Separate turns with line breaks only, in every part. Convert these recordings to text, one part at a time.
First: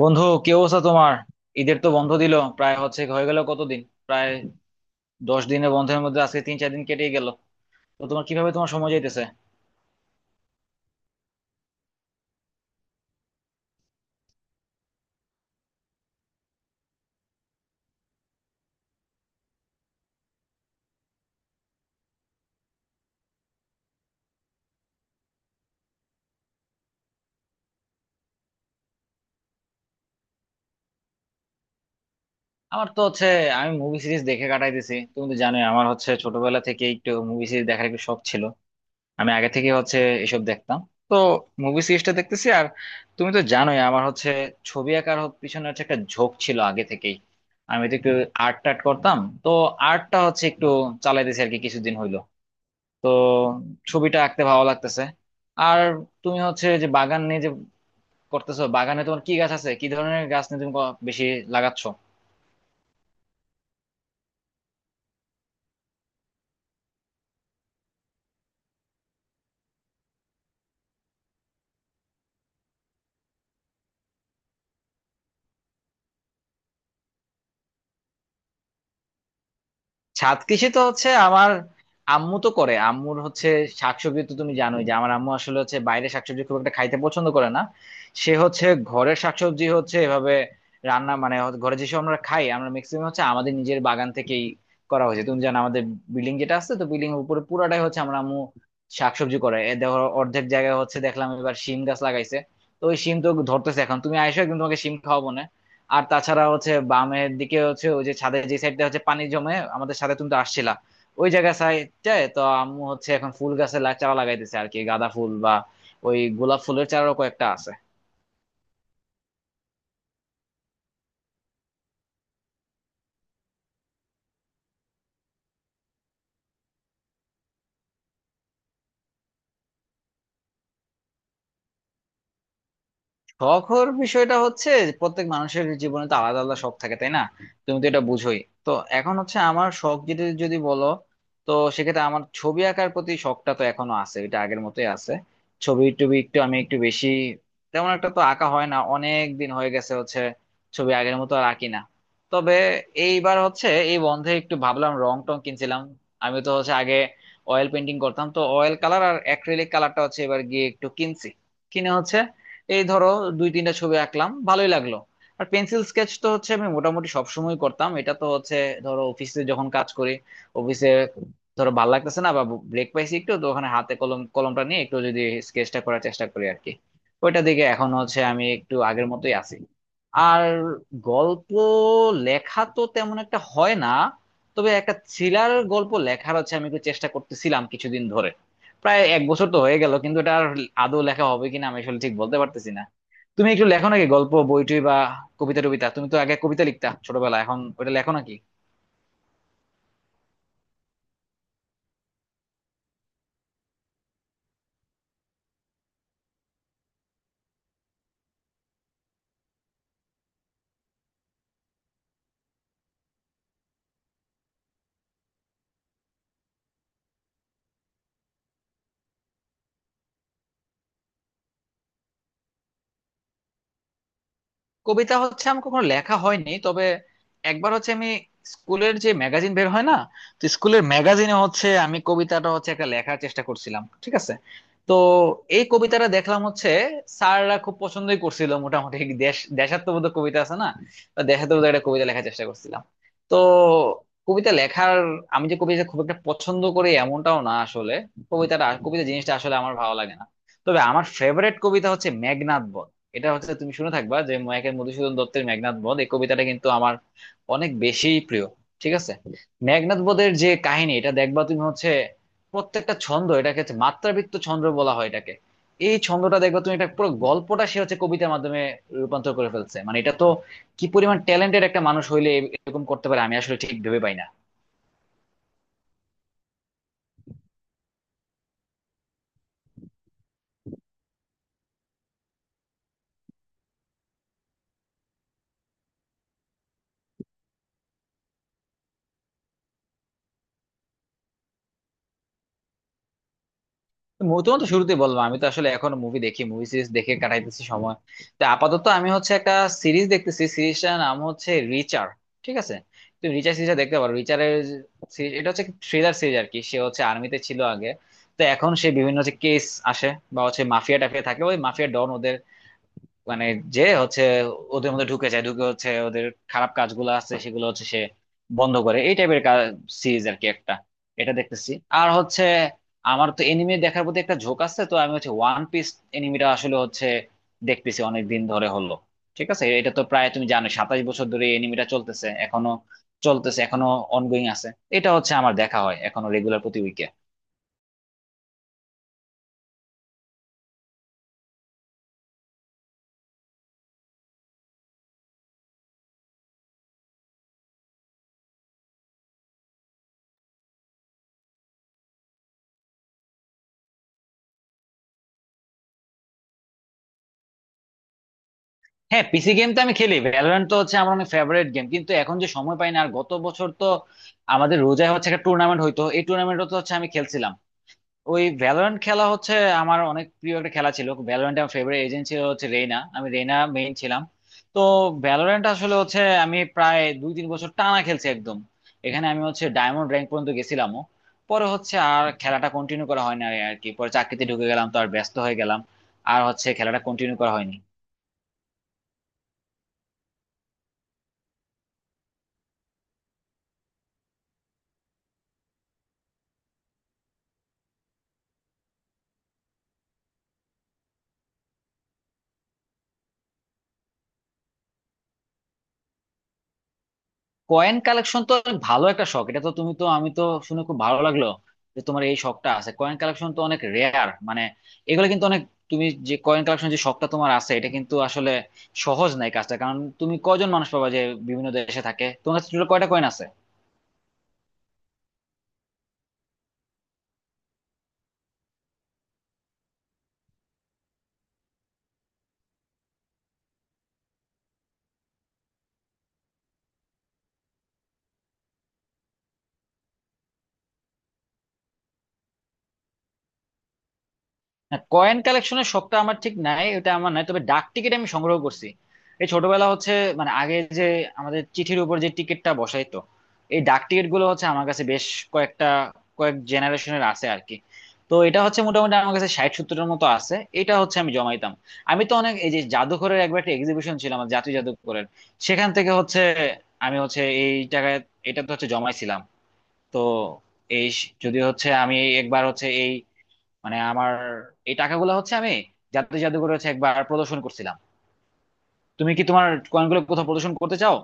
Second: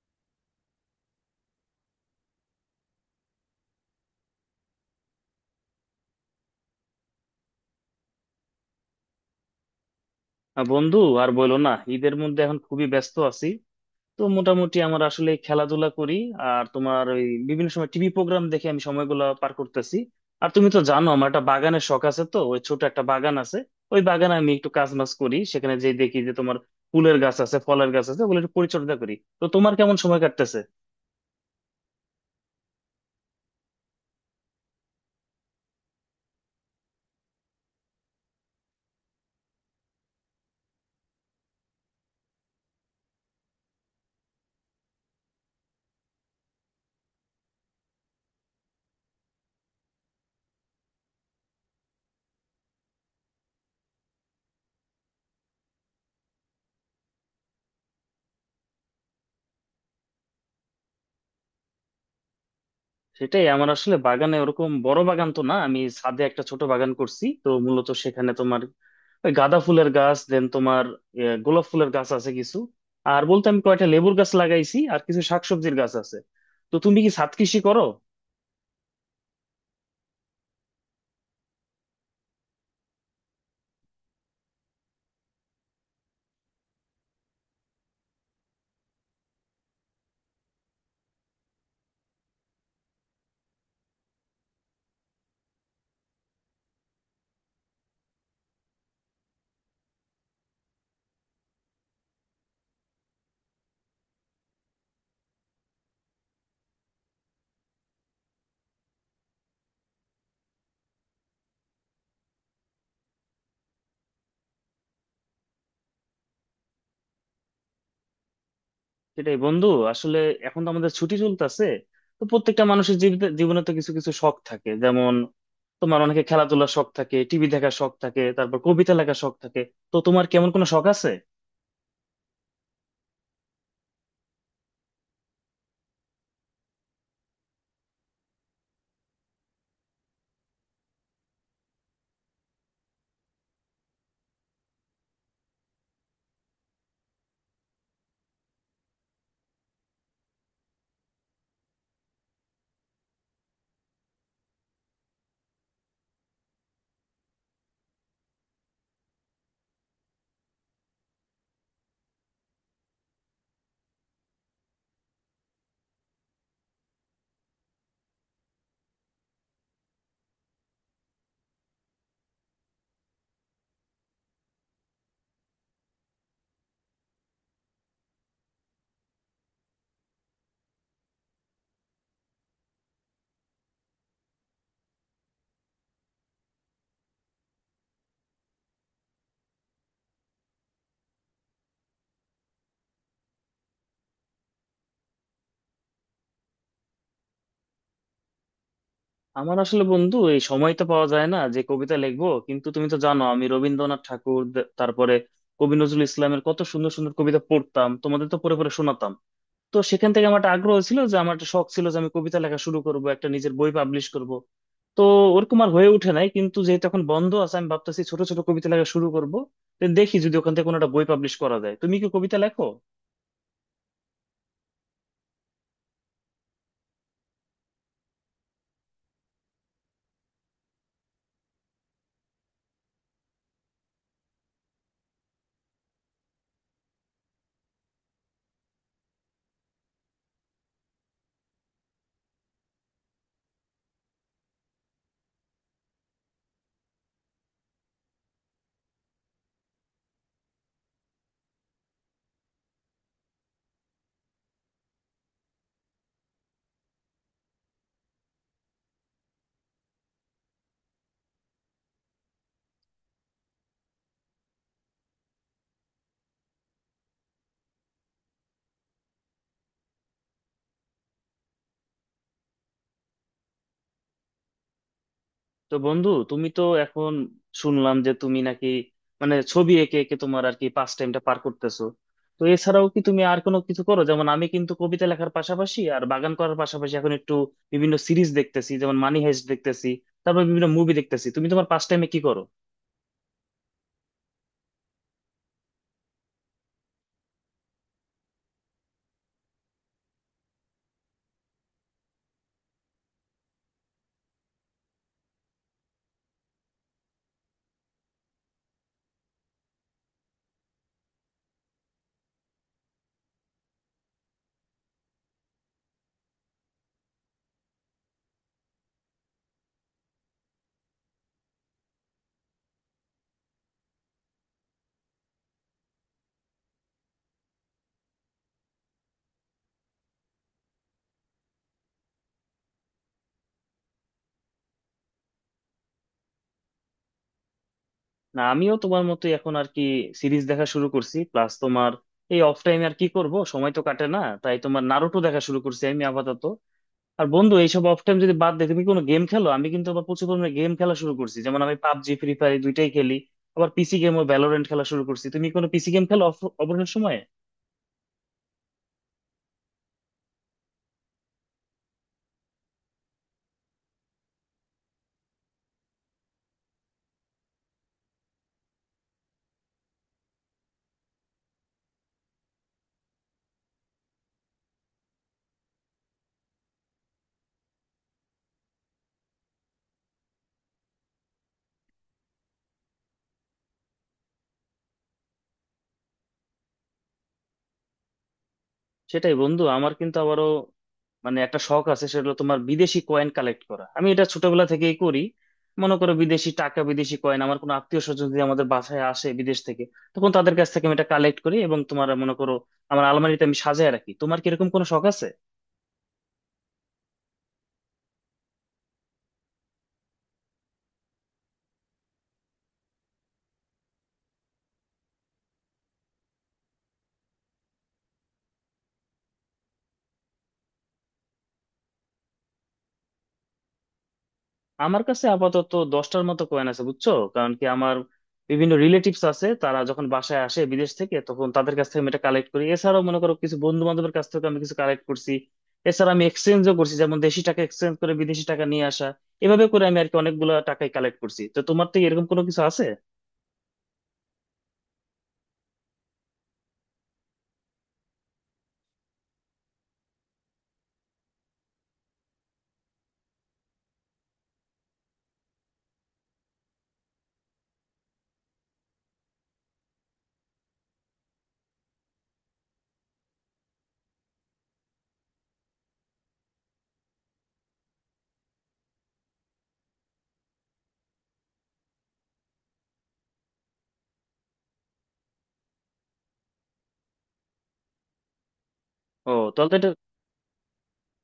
বন্ধু, কি অবস্থা তোমার? ঈদের তো বন্ধ দিল, প্রায় হচ্ছে হয়ে গেল কতদিন, প্রায় 10 দিনের বন্ধের মধ্যে আজকে 3-4 দিন কেটে গেল। তো তোমার কিভাবে তোমার সময় যাইতেছে?
বন্ধু, আর বলো না, ঈদের মধ্যে এখন খুবই ব্যস্ত আছি। তো মোটামুটি আমার আসলে খেলাধুলা করি আর তোমার ওই বিভিন্ন সময় টিভি প্রোগ্রাম দেখে আমি সময়গুলো পার করতেছি। আর তুমি তো জানো আমার একটা বাগানের শখ আছে, তো ওই ছোট একটা বাগান আছে। ওই বাগানে আমি একটু কাজ মাজ করি, সেখানে যেই দেখি যে তোমার ফুলের গাছ আছে, ফলের গাছ আছে, ওগুলো একটু পরিচর্যা করি। তো তোমার কেমন সময় কাটতেছে?
আমার তো হচ্ছে, আমি মুভি সিরিজ দেখে কাটাইতেছি। তুমি তো জানোই আমার হচ্ছে ছোটবেলা থেকে একটু মুভি সিরিজ দেখার একটু শখ ছিল, আমি আগে থেকে হচ্ছে এসব দেখতাম। তো মুভি সিরিজটা দেখতেছি। আর তুমি তো জানোই আমার হচ্ছে ছবি আঁকার পিছনে হচ্ছে একটা ঝোঁক ছিল আগে থেকেই, আমি তো একটু আর্ট টার্ট করতাম। তো আর্টটা হচ্ছে একটু চালাইতেছি আর কি কিছুদিন হইলো। তো ছবিটা আঁকতে ভালো লাগতেছে। আর তুমি হচ্ছে যে বাগান নিয়ে যে করতেছো, বাগানে তোমার কি গাছ আছে, কি ধরনের গাছ নিয়ে তুমি বেশি লাগাচ্ছ?
সেটাই, আমার আসলে বাগানে ওরকম বড় বাগান তো না, আমি ছাদে একটা ছোট বাগান করছি। তো মূলত সেখানে তোমার ওই গাঁদা ফুলের গাছ দেন তোমার, গোলাপ ফুলের গাছ আছে কিছু। আর বলতে আমি কয়টা লেবুর গাছ লাগাইছি, আর কিছু শাকসবজির গাছ আছে। তো তুমি কি ছাদ কৃষি করো?
ছাদ কৃষি তো হচ্ছে আমার আম্মু তো করে, আম্মুর হচ্ছে শাকসবজি। তো তুমি জানোই যে আমার আম্মু আসলে হচ্ছে বাইরে শাকসবজি খুব একটা খাইতে পছন্দ করে না। সে হচ্ছে ঘরের শাকসবজি হচ্ছে এভাবে রান্না, মানে হচ্ছে ঘরে যেসব আমরা খাই আমরা ম্যাক্সিমাম হচ্ছে আমাদের নিজের বাগান থেকেই করা হয়েছে। তুমি জানো আমাদের বিল্ডিং যেটা আছে, তো বিল্ডিং এর উপরে পুরাটাই হচ্ছে আমার আম্মু শাকসবজি করে। এ দেখো অর্ধেক জায়গায় হচ্ছে দেখলাম এবার শিম গাছ লাগাইছে। তো ওই শিম তো ধরতেছে এখন, তুমি আইসো একদিন তোমাকে শিম খাওয়াবো না। আর তাছাড়া হচ্ছে বামের দিকে হচ্ছে ওই যে ছাদের যে সাইডটা হচ্ছে পানি জমে, আমাদের সাথে তুমি তো আসছিলা, ওই জায়গা সাইডটায় তো আম্মু হচ্ছে এখন ফুল গাছের চারা লাগাইতেছে আর কি, গাঁদা ফুল বা ওই গোলাপ ফুলের চারাও কয়েকটা আছে।
সেটাই বন্ধু, আসলে এখন তো আমাদের ছুটি চলতেছে। তো প্রত্যেকটা মানুষের জীবনে তো কিছু কিছু শখ থাকে, যেমন তোমার অনেকে খেলাধুলার শখ থাকে, টিভি দেখার শখ থাকে, তারপর কবিতা লেখার শখ থাকে। তো তোমার কেমন কোনো শখ আছে?
শখের বিষয়টা হচ্ছে প্রত্যেক মানুষের জীবনে তো আলাদা আলাদা শখ থাকে, তাই না? তুমি তো এটা বুঝোই। তো এখন হচ্ছে আমার শখ যদি যদি বলো, তো সেক্ষেত্রে আমার ছবি আঁকার প্রতি শখটা তো এখনো আছে, এটা আগের মতোই আছে। ছবি টবি একটু আমি একটু বেশি তেমন একটা তো আঁকা হয় না, অনেক দিন হয়ে গেছে হচ্ছে ছবি আগের মতো আর আঁকি না। তবে এইবার হচ্ছে এই বন্ধে একটু ভাবলাম, রং টং কিনছিলাম। আমি তো হচ্ছে আগে অয়েল পেন্টিং করতাম, তো অয়েল কালার আর অ্যাক্রিলিক কালারটা হচ্ছে এবার গিয়ে একটু কিনছি। কিনে হচ্ছে এই ধরো 2-3টা ছবি আঁকলাম, ভালোই লাগলো। আর পেন্সিল স্কেচ তো হচ্ছে আমি মোটামুটি সবসময় করতাম, এটা তো হচ্ছে ধরো অফিসে যখন কাজ করি, অফিসে ধরো ভালো লাগতেছে না বা ব্রেক পাইছি একটু, তো ওখানে হাতে কলমটা নিয়ে একটু যদি স্কেচটা করার চেষ্টা করি আর কি। ওইটা দিকে এখন হচ্ছে আমি একটু আগের মতোই আছি। আর গল্প লেখা তো তেমন একটা হয় না, তবে একটা থ্রিলার গল্প লেখার হচ্ছে আমি একটু চেষ্টা করতেছিলাম কিছুদিন ধরে, প্রায় 1 বছর তো হয়ে গেল, কিন্তু এটা আর আদৌ লেখা হবে কিনা আমি আসলে ঠিক বলতে পারতেছি না। তুমি একটু লেখো নাকি গল্প বইটই বা কবিতা টবিতা? তুমি তো আগে কবিতা লিখতা ছোটবেলায়, এখন ওটা লেখো নাকি?
আমার আসলে বন্ধু এই সময় তো পাওয়া যায় না যে কবিতা লিখবো, কিন্তু তুমি তো জানো আমি রবীন্দ্রনাথ ঠাকুর তারপরে কবি নজরুল ইসলামের কত সুন্দর সুন্দর কবিতা পড়তাম, তোমাদের তো পড়ে পড়ে শোনাতাম। তো সেখান থেকে আমার একটা আগ্রহ ছিল যে আমার একটা শখ ছিল যে আমি কবিতা লেখা শুরু করব, একটা নিজের বই পাবলিশ করব। তো ওরকম আর হয়ে উঠে নাই, কিন্তু যেহেতু এখন বন্ধ আছে আমি ভাবতেছি ছোট ছোট কবিতা লেখা শুরু করব। তো দেখি যদি ওখান থেকে কোনো একটা বই পাবলিশ করা যায়। তুমি কি কবিতা লেখো?
কবিতা হচ্ছে আমার কখনো লেখা হয়নি, তবে একবার হচ্ছে আমি স্কুলের যে ম্যাগাজিন বের হয় না, তো স্কুলের ম্যাগাজিনে হচ্ছে আমি কবিতাটা হচ্ছে একটা লেখার চেষ্টা করছিলাম, ঠিক আছে? তো এই কবিতাটা দেখলাম হচ্ছে স্যাররা খুব পছন্দই করছিল মোটামুটি। দেশ দেশাত্মবোধক কবিতা আছে না, তো দেশাত্মবোধক একটা কবিতা লেখার চেষ্টা করছিলাম। তো কবিতা লেখার, আমি যে কবিতা খুব একটা পছন্দ করি এমনটাও না আসলে, কবিতাটা কবিতা জিনিসটা আসলে আমার ভালো লাগে না। তবে আমার ফেভারিট কবিতা হচ্ছে মেঘনাদ। এটা হচ্ছে তুমি শুনে থাকবা যে মাইকেল মধুসূদন দত্তের মেঘনাদ বধ, এই কবিতাটা কিন্তু আমার অনেক বেশি প্রিয়, ঠিক আছে? মেঘনাদ বধের যে কাহিনী এটা দেখবা তুমি হচ্ছে প্রত্যেকটা ছন্দ, এটাকে হচ্ছে মাত্রাবৃত্ত ছন্দ বলা হয় এটাকে। এই ছন্দটা দেখবা তুমি, এটা পুরো গল্পটা সে হচ্ছে কবিতার মাধ্যমে রূপান্তর করে ফেলছে। মানে এটা তো কি পরিমাণ ট্যালেন্টেড একটা মানুষ হইলে এরকম করতে পারে, আমি আসলে ঠিক ভেবে পাই না।
তো বন্ধু, তুমি তো এখন শুনলাম যে তুমি নাকি মানে ছবি এঁকে এঁকে তোমার আর কি পাস টাইমটা পার করতেছো। তো এছাড়াও কি তুমি আর কোনো কিছু করো? যেমন আমি কিন্তু কবিতা লেখার পাশাপাশি আর বাগান করার পাশাপাশি এখন একটু বিভিন্ন সিরিজ দেখতেছি, যেমন মানি হাইস্ট দেখতেছি, তারপর বিভিন্ন মুভি দেখতেছি। তুমি তোমার পাস টাইমে কি করো?
তোমার তো শুরুতেই বললাম আমি তো আসলে এখনো মুভি দেখি, মুভি সিরিজ দেখে কাটাইতেছি সময়। তো আপাতত আমি হচ্ছে একটা সিরিজ দেখতেছি, সিরিজটার নাম হচ্ছে রিচার, ঠিক আছে? তুমি রিচার সিরিজটা দেখতে পারো। রিচারের সিরিজ এটা হচ্ছে থ্রিলার সিরিজ আর কি। সে হচ্ছে আর্মিতে ছিল আগে, তো এখন সে বিভিন্ন হচ্ছে কেস আসে বা হচ্ছে মাফিয়া টাফিয়া থাকে, ওই মাফিয়া ডন, মানে যে হচ্ছে ওদের মধ্যে ঢুকে যায়, ঢুকে হচ্ছে ওদের খারাপ কাজগুলো আছে সেগুলো হচ্ছে সে বন্ধ করে, এই টাইপের সিরিজ আর কি একটা, এটা দেখতেছি। আর হচ্ছে আমার তো এনিমি দেখার প্রতি একটা ঝোঁক আছে, তো আমি হচ্ছে ওয়ান পিস এনিমিটা আসলে হচ্ছে দেখতেছি অনেক দিন ধরে হলো, ঠিক আছে? এটা তো প্রায় তুমি জানো 27 বছর ধরে এই এনিমিটা চলতেছে এখনো, অনগোয়িং আছে। এটা হচ্ছে আমার দেখা হয় এখনো রেগুলার প্রতি উইকে।
না, আমিও তোমার মতোই এখন আর কি সিরিজ দেখা শুরু করছি। প্লাস তোমার এই অফ টাইমে আর কি করব, সময় তো কাটে না, তাই তোমার নারুটো দেখা শুরু করছি আমি আপাতত। আর বন্ধু, এইসব অফ টাইম যদি বাদ দেয়, তুমি কোনো গেম খেলো? আমি কিন্তু আবার প্রচুর পরিমাণে গেম খেলা শুরু করছি, যেমন আমি পাবজি, ফ্রি ফায়ার এই দুইটাই খেলি। আবার পিসি গেমও ভ্যালোরেন্ট খেলা শুরু করছি। তুমি কোনো পিসি গেম খেলো অবসর সময়ে?
হ্যাঁ, পিসি গেম তো আমি খেলি, ভ্যালোরেন্ট তো হচ্ছে আমার অনেক ফেভারিট গেম, কিন্তু এখন যে সময় পাই না। আর গত বছর তো আমাদের রোজায় হচ্ছে একটা টুর্নামেন্ট হইতো, এই টুর্নামেন্টও তো হচ্ছে আমি খেলছিলাম। ওই ভ্যালোরেন্ট খেলা হচ্ছে আমার অনেক প্রিয় একটা খেলা ছিল, ভ্যালোরেন্ট আমার ফেভারিট এজেন্ট ছিল হচ্ছে রেইনা, আমি রেইনা মেইন ছিলাম। তো ভ্যালোরেন্ট আসলে হচ্ছে আমি প্রায় 2-3 বছর টানা খেলছি একদম। এখানে আমি হচ্ছে ডায়মন্ড র্যাঙ্ক পর্যন্ত গেছিলামও। পরে হচ্ছে আর খেলাটা কন্টিনিউ করা হয় না আর কি, পরে চাকরিতে ঢুকে গেলাম তো আর ব্যস্ত হয়ে গেলাম, আর হচ্ছে খেলাটা কন্টিনিউ করা হয়নি।
সেটাই বন্ধু, আমার কিন্তু আবারও মানে একটা শখ আছে, সেটা হলো তোমার বিদেশি কয়েন কালেক্ট করা। আমি এটা ছোটবেলা থেকেই করি। মনে করো বিদেশি টাকা, বিদেশি কয়েন, আমার কোনো আত্মীয় স্বজন যদি আমাদের বাসায় আসে বিদেশ থেকে, তখন তাদের কাছ থেকে আমি এটা কালেক্ট করি, এবং তোমার মনে করো আমার আলমারিতে আমি সাজায় রাখি। তোমার কি এরকম কোনো শখ আছে?
কয়েন কালেকশন তো অনেক ভালো একটা শখ, এটা তো তুমি তো আমি তো শুনে খুব ভালো লাগলো যে তোমার এই শখটা আছে। কয়েন কালেকশন তো অনেক রেয়ার, মানে এগুলো কিন্তু অনেক, তুমি যে কয়েন কালেকশন যে শখটা তোমার আছে এটা কিন্তু আসলে সহজ নাই কাজটা, কারণ তুমি কজন মানুষ পাবা যে বিভিন্ন দেশে থাকে। তোমার কাছে টোটাল কয়টা কয়েন আছে?
আমার কাছে আপাতত দশটার মতো কয়েন আছে বুঝছো, কারণ কি আমার বিভিন্ন রিলেটিভস আছে, তারা যখন বাসায় আসে বিদেশ থেকে তখন তাদের কাছ থেকে আমি এটা কালেক্ট করি। এছাড়াও মনে করো কিছু বন্ধু বান্ধবের কাছ থেকে আমি কিছু কালেক্ট করছি। এছাড়া আমি এক্সচেঞ্জও করছি, যেমন দেশি টাকা এক্সচেঞ্জ করে বিদেশি টাকা নিয়ে আসা। এভাবে করে আমি আর কি অনেকগুলো টাকাই কালেক্ট করছি। তো তোমার থেকে এরকম কোনো কিছু আছে?
কয়েন কালেকশনের শখটা আমার ঠিক নাই, ওটা আমার নাই, তবে ডাক টিকিট আমি সংগ্রহ করছি। এই ছোটবেলা হচ্ছে, মানে আগে যে আমাদের চিঠির উপর যে টিকিটটা বসাইতো, এই ডাক টিকিট গুলো হচ্ছে আমার কাছে বেশ কয়েকটা, কয়েক জেনারেশনের আছে আর কি। তো এটা হচ্ছে মোটামুটি আমার কাছে 60-70-এর মতো আছে, এটা হচ্ছে আমি জমাইতাম। আমি তো অনেক, এই যে জাদুঘরের একবার একটা এক্সিবিশন ছিল আমার, জাতীয় জাদুঘরের, সেখান থেকে হচ্ছে আমি হচ্ছে এই টাকায়, এটা তো হচ্ছে জমাইছিলাম। তো এই যদি হচ্ছে আমি একবার হচ্ছে এই, মানে আমার এই টাকাগুলো হচ্ছে আমি জাতীয় জাদুঘরে হচ্ছে একবার প্রদর্শন করছিলাম।
ও
তুমি কি তোমার
তাহলে তো এটা,
কয়েনগুলো কোথাও প্রদর্শন করতে চাও?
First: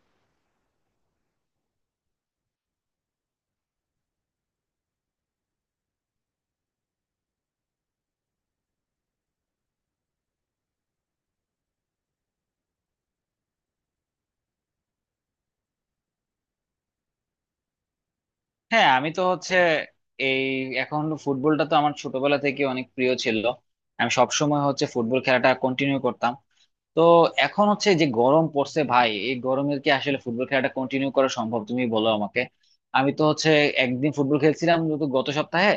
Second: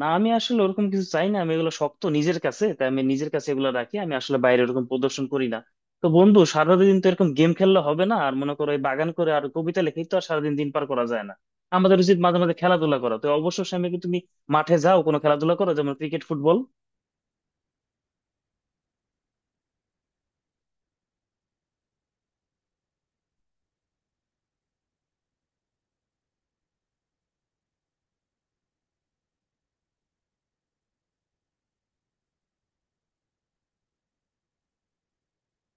না আমি আসলে ওরকম কিছু চাই না, আমি এগুলো শক্ত নিজের কাছে, তাই আমি নিজের কাছে এগুলো রাখি। আমি আসলে বাইরে ওরকম প্রদর্শন করি না। তো বন্ধু, সারাদিন তো এরকম গেম খেললে হবে না, আর মনে করো এই বাগান করে আর কবিতা লিখেই তো আর সারাদিন দিন পার করা যায় না। আমাদের উচিত মাঝে মাঝে খেলাধুলা করা। তো অবসর সময় কি তুমি মাঠে যাও? কোনো খেলাধুলা করো, যেমন ক্রিকেট, ফুটবল?
হ্যাঁ, আমি তো হচ্ছে এই এখন ফুটবলটা তো আমার ছোটবেলা থেকে অনেক প্রিয় ছিল, আমি সব সময় হচ্ছে ফুটবল খেলাটা কন্টিনিউ করতাম। তো এখন হচ্ছে যে গরম পড়ছে ভাই, এই গরমের কি আসলে ফুটবল খেলাটা কন্টিনিউ করা সম্ভব, তুমি বলো আমাকে? আমি তো হচ্ছে একদিন ফুটবল খেলছিলাম, তো গত সপ্তাহে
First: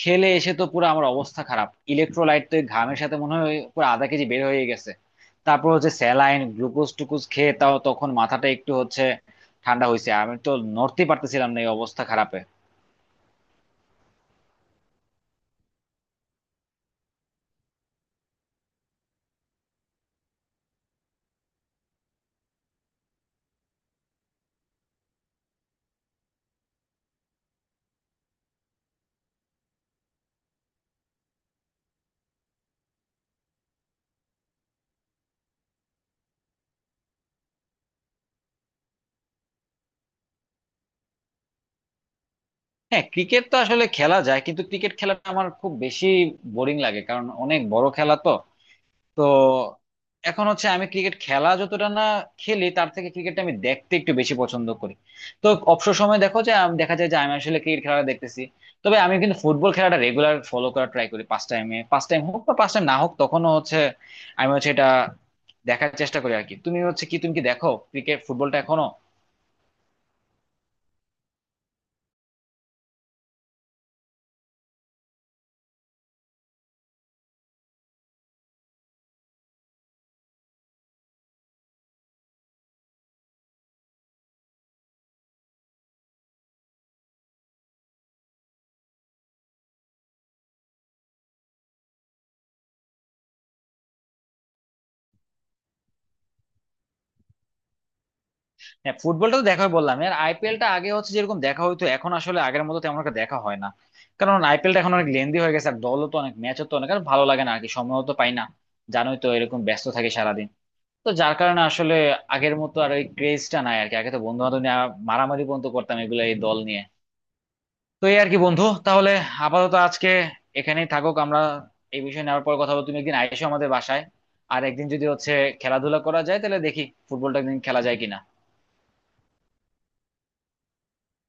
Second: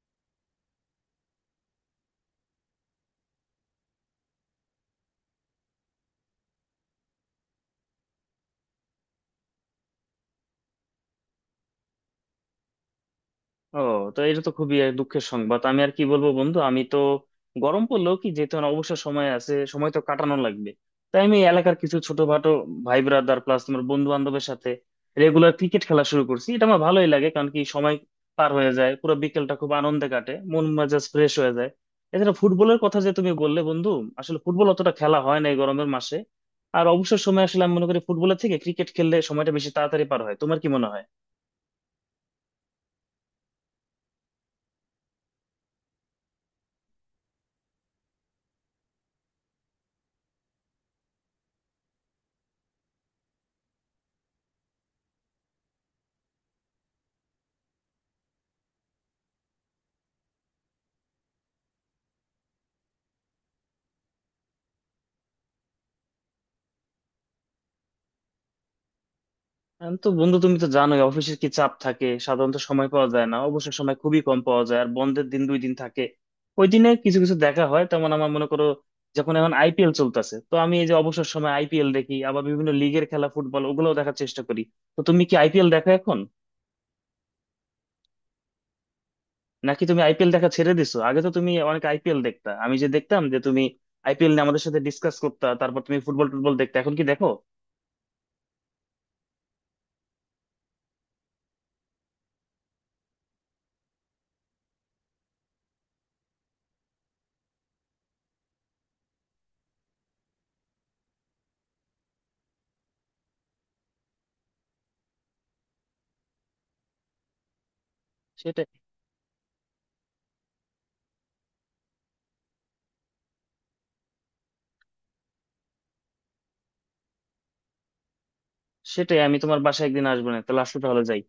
খেলে এসে তো পুরো আমার অবস্থা খারাপ, ইলেকট্রোলাইট তো এই ঘামের সাথে মনে হয় পুরো আধা কেজি বের হয়ে গেছে। তারপর হচ্ছে স্যালাইন গ্লুকোজ টুকুজ খেয়ে তাও তখন মাথাটা একটু হচ্ছে ঠান্ডা হয়েছে, আমি তো নড়তে পারতেছিলাম না, এই অবস্থা খারাপে।
ও, তো এটা তো খুবই এক দুঃখের সংবাদ, আমি আর কি বলবো বন্ধু। আমি তো গরম পড়লেও কি, যেহেতু আমার অবসর সময় আছে, সময় তো কাটানো লাগবে, তাই আমি এই এলাকার কিছু ছোটখাটো ভাই ব্রাদার প্লাস তোমার বন্ধু বান্ধবের সাথে রেগুলার ক্রিকেট খেলা শুরু করছি। এটা আমার ভালোই লাগে, কারণ কি সময় পার হয়ে যায়, পুরো বিকেলটা খুব আনন্দে কাটে, মন মেজাজ ফ্রেশ হয়ে যায়। এছাড়া ফুটবলের কথা যে তুমি বললে বন্ধু, আসলে ফুটবল অতটা খেলা হয় না এই গরমের মাসে। আর অবসর সময় আসলে আমি মনে করি ফুটবলের থেকে ক্রিকেট খেললে সময়টা বেশি তাড়াতাড়ি পার হয়। তোমার কি মনে হয়?
হ্যাঁ, ক্রিকেট তো আসলে খেলা যায়, কিন্তু ক্রিকেট খেলাটা আমার খুব বেশি বোরিং লাগে, কারণ অনেক বড় খেলা তো। তো এখন হচ্ছে আমি ক্রিকেট খেলা যতটা না খেলি, তার থেকে ক্রিকেটটা আমি দেখতে একটু বেশি পছন্দ করি। তো অবসর সময় দেখো যে দেখা যায় যে আমি আসলে ক্রিকেট খেলাটা দেখতেছি। তবে আমি কিন্তু ফুটবল খেলাটা রেগুলার ফলো করা ট্রাই করি, পাঁচ টাইমে পাঁচ টাইম হোক বা পাঁচ টাইম না হোক, তখনও হচ্ছে আমি হচ্ছে এটা দেখার চেষ্টা করি আর কি। তুমি হচ্ছে কি, তুমি কি দেখো ক্রিকেট ফুটবলটা এখনো?
তো বন্ধু, তুমি তো জানোই অফিসের কি চাপ থাকে, সাধারণত সময় পাওয়া যায় না, অবসর সময় খুবই কম পাওয়া যায়। আর বন্ধের দিন দুই দিন থাকে, ওই দিনে কিছু কিছু দেখা হয়। তেমন আমার মনে করো, যখন এখন আইপিএল চলতেছে, তো আমি এই যে অবসর সময় আইপিএল দেখি, আবার বিভিন্ন লিগের খেলা, ফুটবল ওগুলোও দেখার চেষ্টা করি। তো তুমি কি আইপিএল দেখো এখন, নাকি তুমি আইপিএল দেখা ছেড়ে দিছো? আগে তো তুমি অনেক আইপিএল দেখতা, আমি যে দেখতাম যে তুমি আইপিএল নিয়ে আমাদের সাথে ডিসকাস করতা। তারপর তুমি ফুটবল টুটবল দেখতে, এখন কি দেখো?
হ্যাঁ, ফুটবলটা তো দেখাই বললাম, আর আইপিএলটা আগে হচ্ছে যেরকম দেখা হইতো এখন আসলে আগের মতো তেমন একটা দেখা হয় না। কারণ আইপিএলটা এখন অনেক লেন্দি হয়ে গেছে, আর দলও তো অনেক, ম্যাচও তো অনেক, আর ভালো লাগে না আর কি, সময়ও তো পাই না, জানোই তো এরকম ব্যস্ত থাকে সারাদিন। তো যার কারণে আসলে আগের মতো আর ওই ক্রেজটা নাই আর কি, আগে তো বন্ধু বান্ধব নিয়ে মারামারি পর্যন্ত করতাম এগুলো এই দল নিয়ে। তো এই আর কি বন্ধু,
সেটাই
তাহলে আপাতত আজকে এখানেই থাকুক, আমরা এই বিষয়ে নেওয়ার পর কথা বলবো। তুমি একদিন আইসো আমাদের বাসায়, আর একদিন যদি হচ্ছে খেলাধুলা করা যায় তাহলে দেখি ফুটবলটা একদিন খেলা যায় কিনা।
সেটাই আমি তোমার বাসায় একদিন আসবো। না তাহলে আসলে, তাহলে যাই।